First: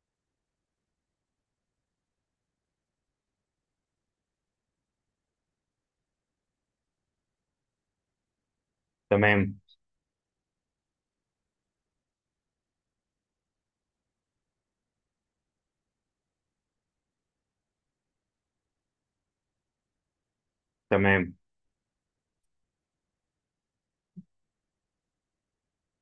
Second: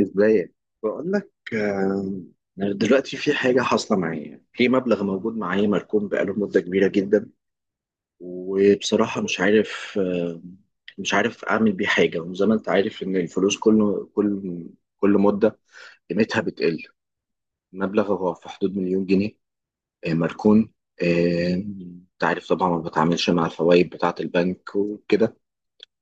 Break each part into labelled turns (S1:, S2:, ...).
S1: ازاي؟ بقول لك، دلوقتي في حاجة حاصلة معايا في مبلغ موجود معايا مركون بقاله مدة كبيرة جدا. وبصراحة مش
S2: تمام.
S1: عارف آه، مش عارف أعمل بيه حاجة. وزي ما أنت عارف إن الفلوس كل مدة قيمتها بتقل. المبلغ هو في حدود مليون جنيه، مركون.
S2: تمام
S1: أنت عارف طبعا ما بتعاملش مع الفوائد بتاعة البنك وكده.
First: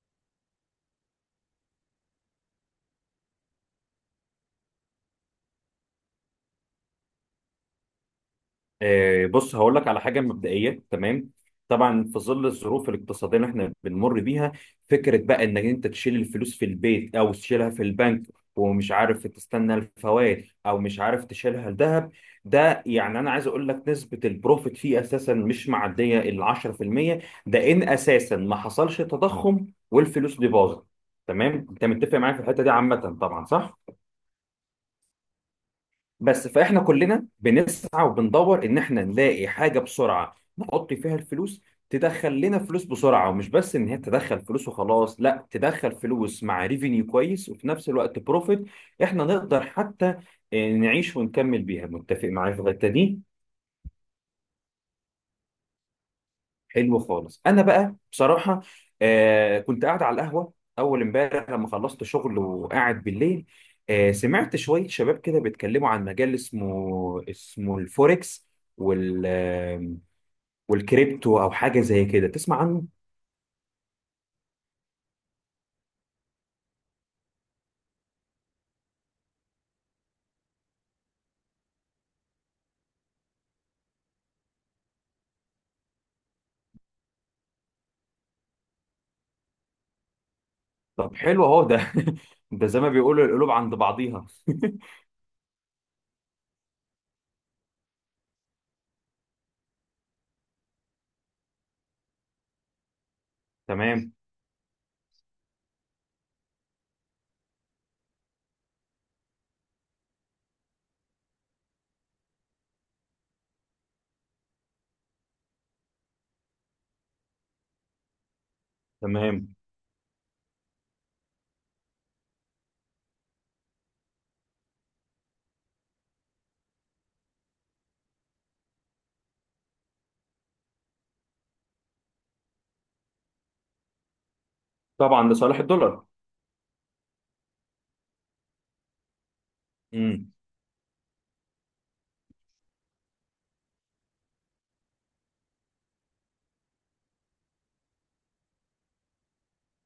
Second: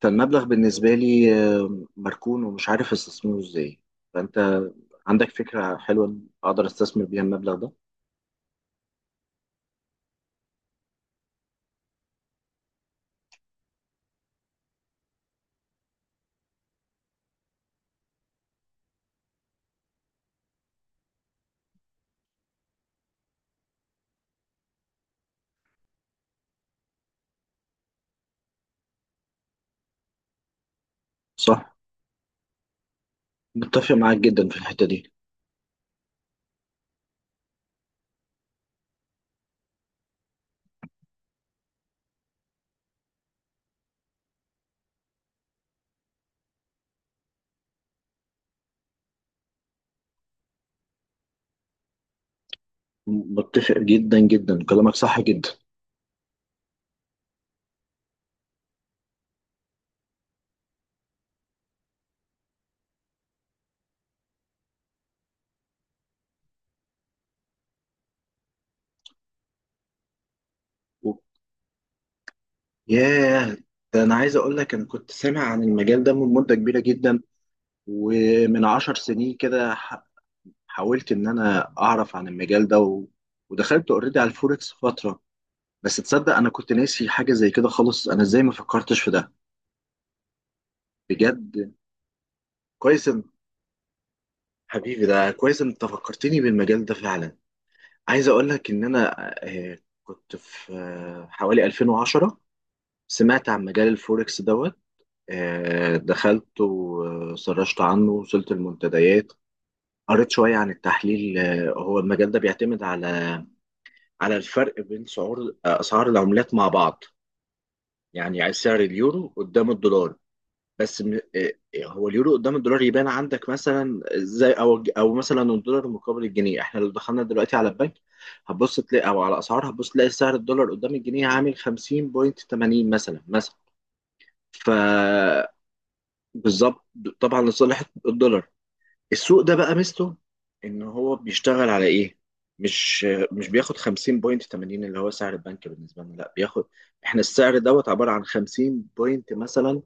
S1: فالمبلغ بالنسبة لي مركون، ومش عارف استثمره إزاي. فأنت عندك فكرة حلوة أقدر أستثمر بيها المبلغ ده؟
S2: بص، هقول لك على حاجه مبدئيه. تمام، طبعا في ظل الظروف الاقتصاديه اللي احنا بنمر بيها، فكره بقى انك انت تشيل الفلوس في البيت او تشيلها في البنك ومش عارف تستنى الفوائد او مش عارف تشيلها الذهب، ده يعني انا عايز اقول لك نسبه البروفيت فيه اساسا مش معديه ال 10%. ده ان اساسا ما حصلش تضخم والفلوس دي باظت. تمام،
S1: صح،
S2: انت متفق معايا في الحته دي عامه؟ طبعا صح.
S1: متفق معاك جدا في الحتة دي،
S2: بس فاحنا كلنا بنسعى وبندور ان احنا نلاقي حاجه بسرعه نحط فيها الفلوس، تدخل لنا فلوس بسرعه، ومش بس ان هي تدخل فلوس وخلاص، لا، تدخل فلوس مع ريفينيو كويس وفي نفس الوقت بروفيت احنا نقدر حتى نعيش ونكمل بيها. متفق معايا في الحته دي؟
S1: متفق جدا جدا، كلامك صح جدا.
S2: حلو خالص. انا بقى بصراحه كنت قاعد على القهوه اول امبارح لما خلصت شغل وقاعد بالليل، سمعت شويه شباب كده بيتكلموا عن مجال اسمه الفوركس وال آه،
S1: و-
S2: والكريبتو او حاجه زي كده. تسمع عنه؟
S1: ياه، ده أنا عايز أقول لك أنا كنت سامع عن المجال ده من مدة كبيرة جدا، ومن عشر سنين كده حاولت إن أنا أعرف عن المجال ده، ودخلت أوريدي على الفوركس فترة. بس تصدق أنا كنت ناسي حاجة زي كده خالص؟ أنا إزاي ما فكرتش في ده؟
S2: طب حلو،
S1: بجد.
S2: اهو ده. ده زي ما
S1: كويس إن-
S2: بيقولوا القلوب عند بعضيها.
S1: حبيبي، ده كويس إن أنت فكرتني بالمجال ده فعلا. عايز اقول لك ان انا كنت في حوالي 2010 سمعت عن مجال
S2: تمام.
S1: الفوركس دوت. دخلت وسرشت عنه، وصلت المنتديات، قريت شوية عن التحليل. هو المجال ده بيعتمد على الفرق بين سعور آه، أسعار العملات مع بعض. يعني سعر اليورو
S2: تمام،
S1: قدام الدولار. بس م- إيه- هو اليورو قدام الدولار يبان عندك مثلا ازاي؟ او مثلا الدولار مقابل الجنيه. احنا لو دخلنا دلوقتي على البنك هتبص تلاقي، او على اسعار هتبص تلاقي سعر الدولار قدام الجنيه عامل 50.80 مثلا، مثلا ف
S2: طبعا لصالح الدولار.
S1: بالظبط. طبعا لصالح الدولار. السوق ده بقى ميزته
S2: امم.
S1: ان هو بيشتغل على ايه؟ مش مش بياخد 50.80، اللي هو سعر البنك بالنسبه لنا، لا بياخد. احنا السعر دوت عباره عن 50 بوينت مثلا،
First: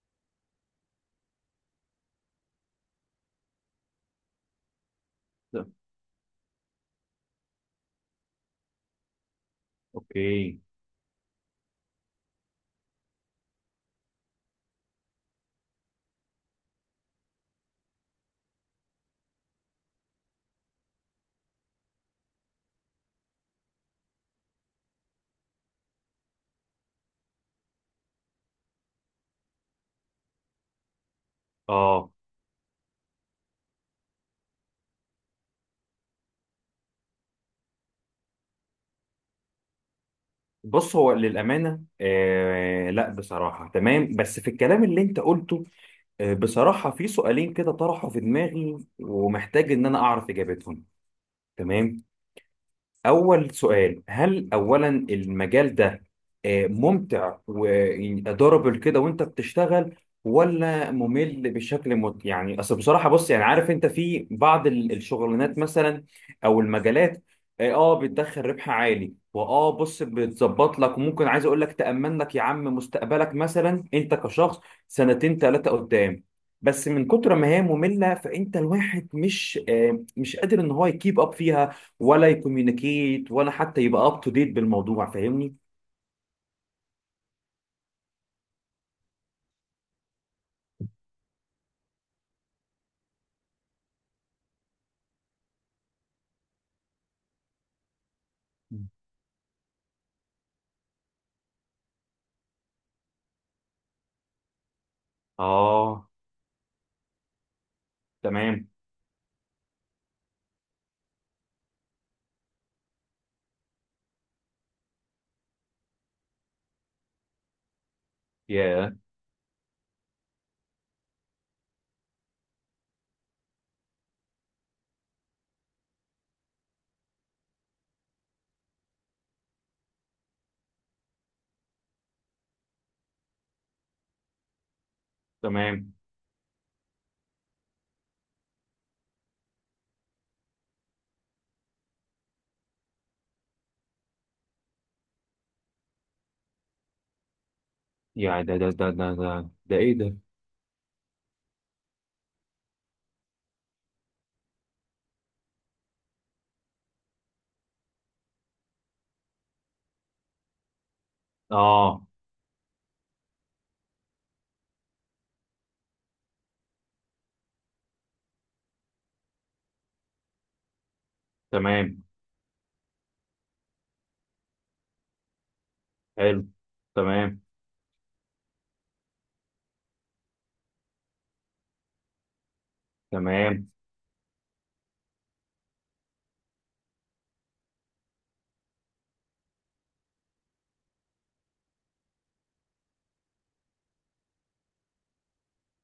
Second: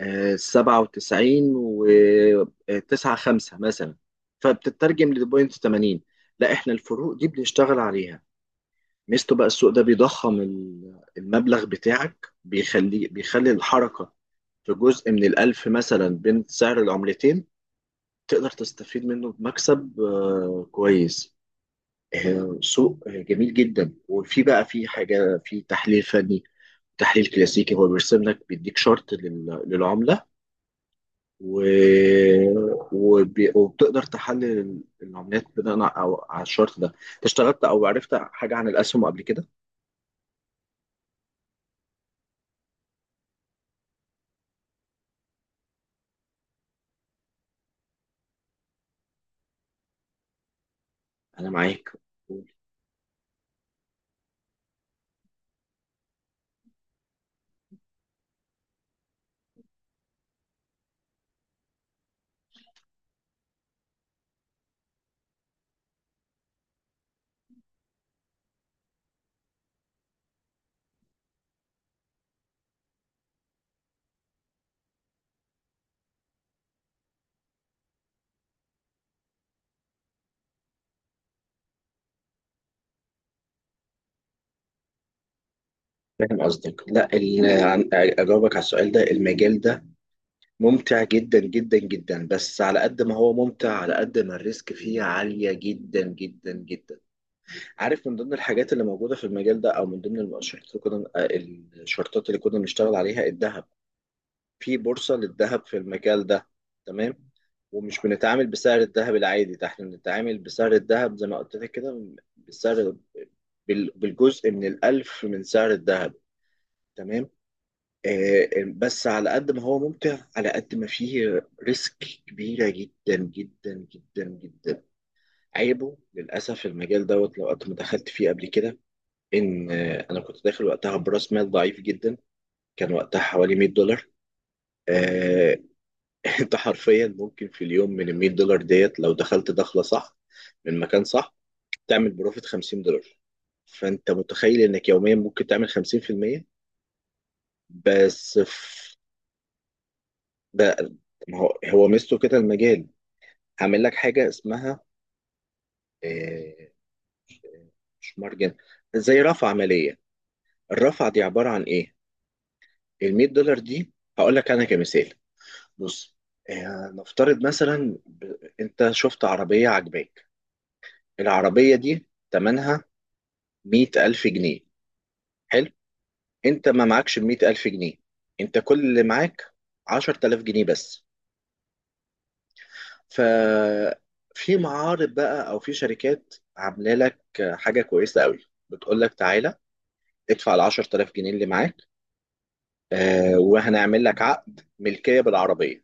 S1: سبعة وتسعين وتسعة خمسة مثلا، فبتترجم لبوينت تمانين. لا، احنا الفروق دي بنشتغل عليها. ميزته بقى السوق ده بيضخم
S2: اوكي.
S1: المبلغ بتاعك، بيخلي بيخلي الحركة في جزء من الألف مثلا بين سعر العملتين، تقدر تستفيد منه بمكسب كويس. سوق جميل جدا. وفي بقى، في حاجة في تحليل فني، تحليل كلاسيكي، هو بيرسم لك بيديك شرط للعملة، و...
S2: اه،
S1: وبتقدر تحلل العمليات بناء على الشرط ده. انت اشتغلت او عرفت حاجه عن الاسهم قبل كده؟
S2: بص، هو للأمانة لا بصراحة تمام، بس في الكلام اللي أنت قلته بصراحة في سؤالين كده طرحوا في دماغي ومحتاج إن أنا أعرف إجابتهم.
S1: انا معاك.
S2: تمام، أول سؤال: هل أولا المجال ده ممتع وضربل كده وأنت بتشتغل، ولا ممل بشكل يعني أصل بصراحة، بص، يعني عارف أنت في بعض الشغلانات مثلا أو المجالات بتدخل ربح عالي، وآه بص بتظبط لك، وممكن عايز أقول لك تأمن لك يا عم مستقبلك مثلا أنت كشخص، سنتين ثلاثة قدام، بس من كتر ما هي مملة فأنت الواحد مش مش قادر إن هو يكيب أب فيها ولا يكوميونيكيت ولا حتى يبقى اب تو ديت بالموضوع. فاهمني؟
S1: فاهم قصدك. لا، اجاوبك على السؤال ده. المجال ده ممتع جدا جدا جدا، بس على قد ما هو ممتع على قد ما الريسك فيه عاليه جدا جدا جدا. عارف، من ضمن الحاجات اللي موجوده في المجال ده، او من ضمن الشرطات اللي كنا بنشتغل عليها الذهب. في بورصة للذهب في
S2: اه.
S1: المجال ده. تمام. ومش بنتعامل
S2: تمام.
S1: بسعر الذهب العادي ده، احنا بنتعامل بسعر الذهب زي ما قلت لك كده، بسعر بالجزء من الألف من سعر الذهب. تمام.
S2: يا،
S1: بس على قد ما هو ممتع على قد ما فيه ريسك كبيرة جدا جدا جدا جدا. عيبه للأسف المجال دوت لو قد ما دخلت فيه قبل كده، إن أنا كنت داخل وقتها برأس مال ضعيف جدا. كان وقتها حوالي 100 دولار. آه،
S2: تمام.
S1: انت حرفيا ممكن في اليوم من ال 100 دولار ديت، لو دخلت دخله صح، من مكان صح، تعمل بروفيت 50 دولار. فانت متخيل انك يوميا ممكن تعمل 50%؟ بس
S2: يا، ده ده
S1: في
S2: ده ده ده ده ايه ده.
S1: ده، ما هو ميزته كده المجال، عامل لك حاجه اسمها آه، مش مارجن، زي رفع عمليه. الرفع دي عباره عن ايه؟
S2: اه
S1: ال 100 دولار دي، هقول لك انا كمثال. بص، نفترض مثلا، انت شفت عربيه عجباك. العربيه
S2: تمام.
S1: دي ثمنها مئة ألف جنيه. حلو.
S2: حلو.
S1: أنت ما معكش
S2: تمام.
S1: مئة ألف جنيه. أنت كل اللي معاك عشرة آلاف جنيه بس.
S2: تمام.
S1: ففي معارض بقى، أو في شركات عاملة لك حاجة كويسة قوي، بتقول لك تعالى ادفع ال 10000 جنيه اللي معاك، آه وهنعمل لك عقد ملكية بالعربية،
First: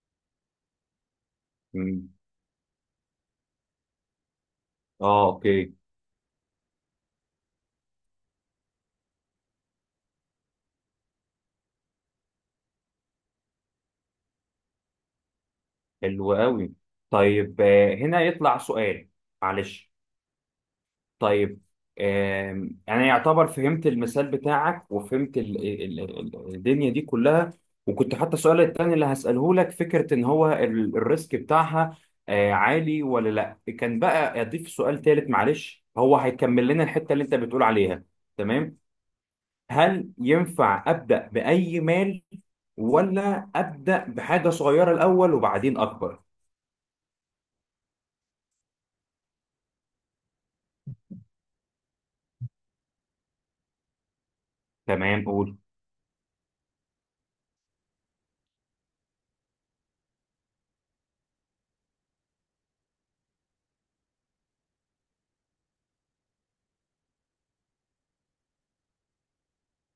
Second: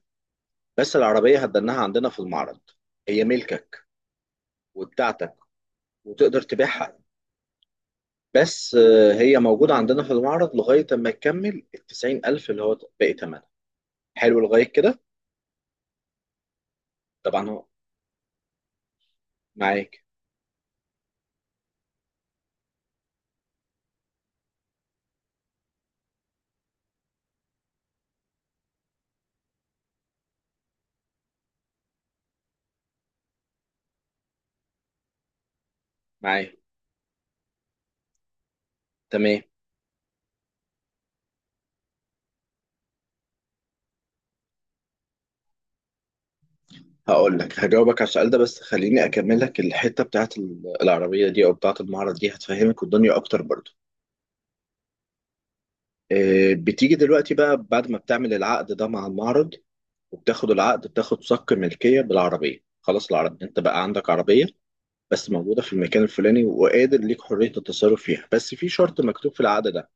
S1: بس العربية هتدنها عندنا
S2: مم.
S1: في المعرض. هي ملكك
S2: اه
S1: وبتاعتك،
S2: اوكي.
S1: وتقدر تبيعها، بس آه هي موجودة عندنا في المعرض لغاية ما تكمل ال 90000 اللي هو باقي ثمنها. حلو لغاية كده؟
S2: حلو قوي.
S1: طبعا
S2: طيب،
S1: هو
S2: هنا يطلع سؤال. معلش.
S1: معاك
S2: طيب انا يعتبر فهمت المثال بتاعك وفهمت الدنيا دي كلها، وكنت حتى السؤال التاني اللي هسأله لك فكرة ان هو الريسك بتاعها عالي ولا لا. كان بقى اضيف سؤال تالت معلش هو
S1: معاك.
S2: هيكمل لنا الحتة اللي انت بتقول عليها. تمام،
S1: تمام.
S2: هل ينفع أبدأ بأي مال، ولا أبدأ بحاجة صغيرة الأول وبعدين أكبر؟
S1: هقول لك هجاوبك على السؤال ده، بس خليني اكمل لك الحته بتاعت العربيه دي او بتاعت المعرض دي، هتفهمك الدنيا اكتر برضو.
S2: تمام، قول.
S1: بتيجي دلوقتي بقى بعد ما بتعمل العقد ده مع المعرض، وبتاخد العقد بتاخد صك ملكيه بالعربيه. خلاص العربيه انت بقى عندك عربيه، بس موجوده في المكان الفلاني، وقادر ليك حريه التصرف فيها. بس في شرط مكتوب في العقد ده،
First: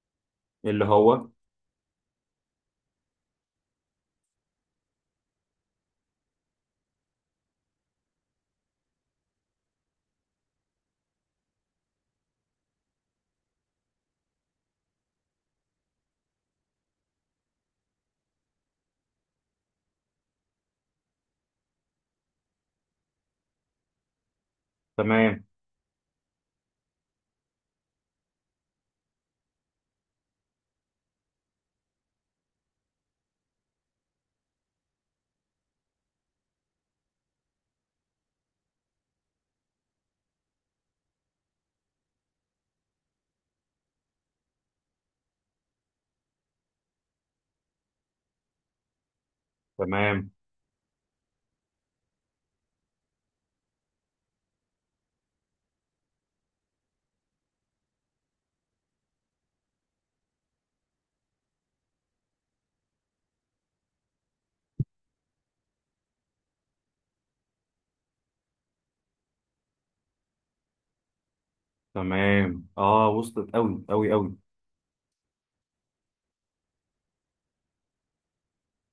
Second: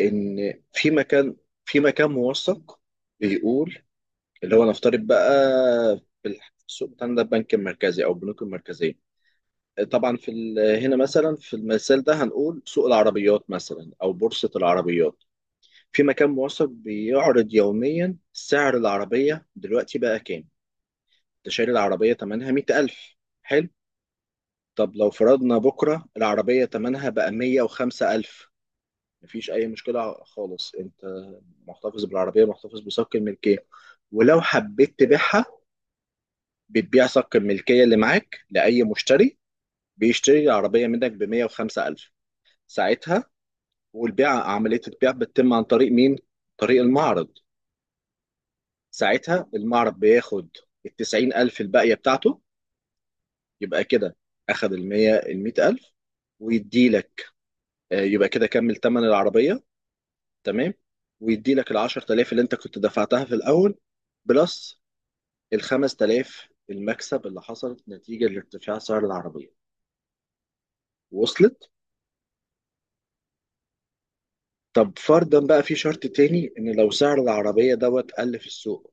S1: ان
S2: اللي هو
S1: في مكان موثق بيقول، اللي هو نفترض بقى، في السوق بتاعنا ده، البنك المركزي او البنوك المركزيه. طبعا هنا مثلا في المثال ده هنقول سوق العربيات مثلا او بورصه العربيات، في مكان موثق بيعرض يوميا سعر العربيه دلوقتي بقى كام. انت شاري العربيه ثمنها 100000. حلو. طب لو
S2: تمام.
S1: فرضنا بكره العربيه ثمنها بقى 105000، مفيش اي مشكله خالص. انت محتفظ بالعربيه، محتفظ بصك الملكيه، ولو حبيت تبيعها بتبيع صك الملكية اللي معاك لأي مشتري بيشتري العربية منك ب 105000. ساعتها، عملية البيع بتتم عن طريق مين؟ طريق المعرض. ساعتها المعرض
S2: تمام.
S1: بياخد ال 90000 الباقية بتاعته. يبقى كده، أخد ال 100000، ويديلك، يبقى كده كمل تمن العربية. تمام. ويديلك ال 10000 اللي أنت كنت دفعتها في الأول، بلس ال 5000 المكسب اللي حصل نتيجة لارتفاع سعر العربية. وصلت؟
S2: تمام. اه وصلت، قوي قوي قوي.
S1: طب فرضا بقى في شرط تاني، ان لو سعر العربيه دوت قل في السوق،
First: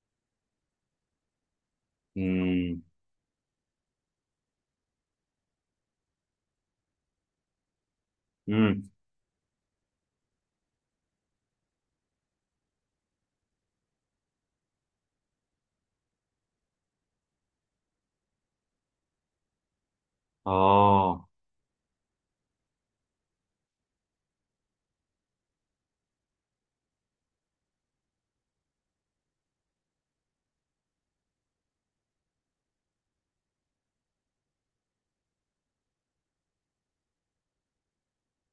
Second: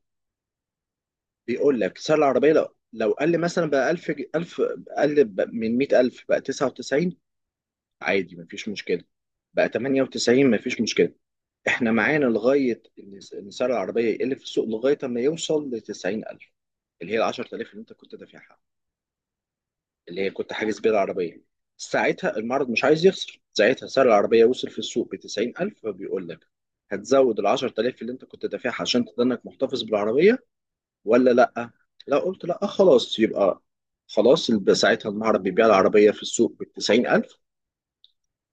S1: بيقول لك سعر العربيه لو
S2: امم.
S1: لو قل مثلا بقى 1000، 1000، قل من 100000 بقى 99، عادي مفيش
S2: امم.
S1: مشكله. بقى 98، مفيش مشكله. احنا معانا لغايه ان إن سعر العربيه يقل في السوق لغايه اما يوصل ل 90000، اللي هي ال 10000 اللي انت كنت دافعها، اللي هي كنت حاجز بيها
S2: اه.
S1: العربية. ساعتها المعرض مش عايز يخسر، ساعتها سعر العربية وصل في السوق بتسعين ألف، فبيقول لك هتزود العشر تلاف اللي انت كنت دافعها عشان تضنك محتفظ بالعربية، ولا لأ؟ لا، قلت لأ، خلاص يبقى، ساعتها المعرض بيبيع العربية في السوق بتسعين ألف،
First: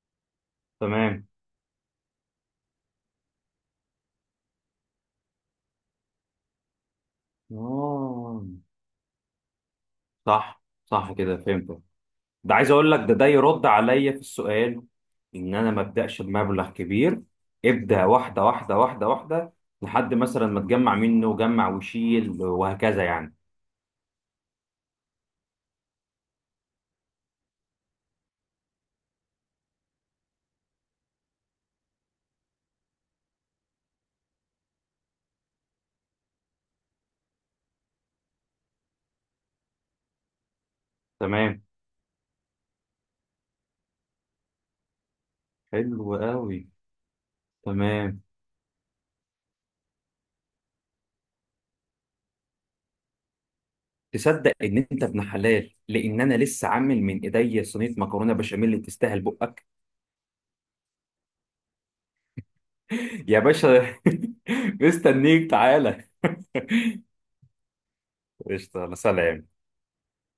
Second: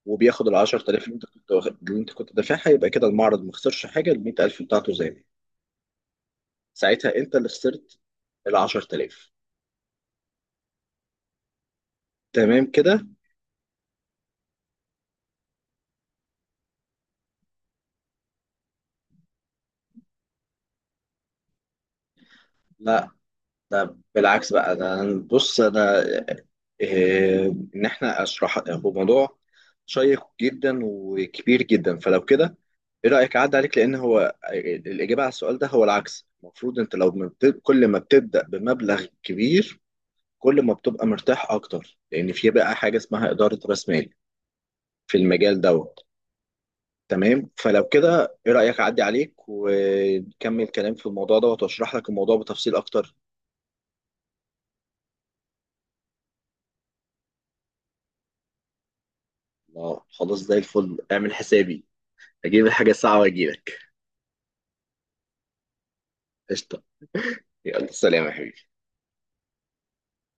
S1: وبياخد العشر تلاف اللي انت
S2: تمام.
S1: اللي انت كنت دافعها. يبقى كده المعرض ما خسرش حاجة، المية ألف بتاعته زي ما هي. ساعتها انت اللي خسرت
S2: اه.
S1: العشر تلاف.
S2: صح صح، كده فهمت. ده عايز
S1: تمام
S2: اقول لك
S1: كده؟
S2: ده ده يرد عليا في السؤال ان انا ما ابداش بمبلغ كبير، ابدا واحده واحده واحده واحده، لحد مثلا ما تجمع منه وجمع وشيل وهكذا
S1: لا،
S2: يعني.
S1: ده بالعكس بقى. ده بص انا، إيه، ان احنا اشرح، هو موضوع شيق جدا وكبير جدا، فلو كده ايه رايك اعدي عليك؟ لان هو الاجابه على السؤال ده هو العكس. المفروض انت لو ما كل ما بتبدا بمبلغ كبير كل ما بتبقى مرتاح
S2: تمام.
S1: اكتر، لان في بقى حاجه اسمها اداره راس مال في المجال دوت.
S2: حلو قوي.
S1: تمام. فلو
S2: تمام،
S1: كده ايه رايك اعدي عليك ونكمل كلام في الموضوع دوت، واشرح لك الموضوع بتفصيل اكتر.
S2: تصدق ان انت ابن حلال لان انا لسه عامل من ايديا صينيه مكرونه بشاميل اللي تستاهل بقك.
S1: اه خلاص زي الفل، اعمل حسابي اجيب الحاجة الصعبة
S2: يا
S1: واجيلك.
S2: باشا. مستنيك، تعالى.
S1: قشطة. يلا سلام يا حبيبي.
S2: قشطة. أنا سلام.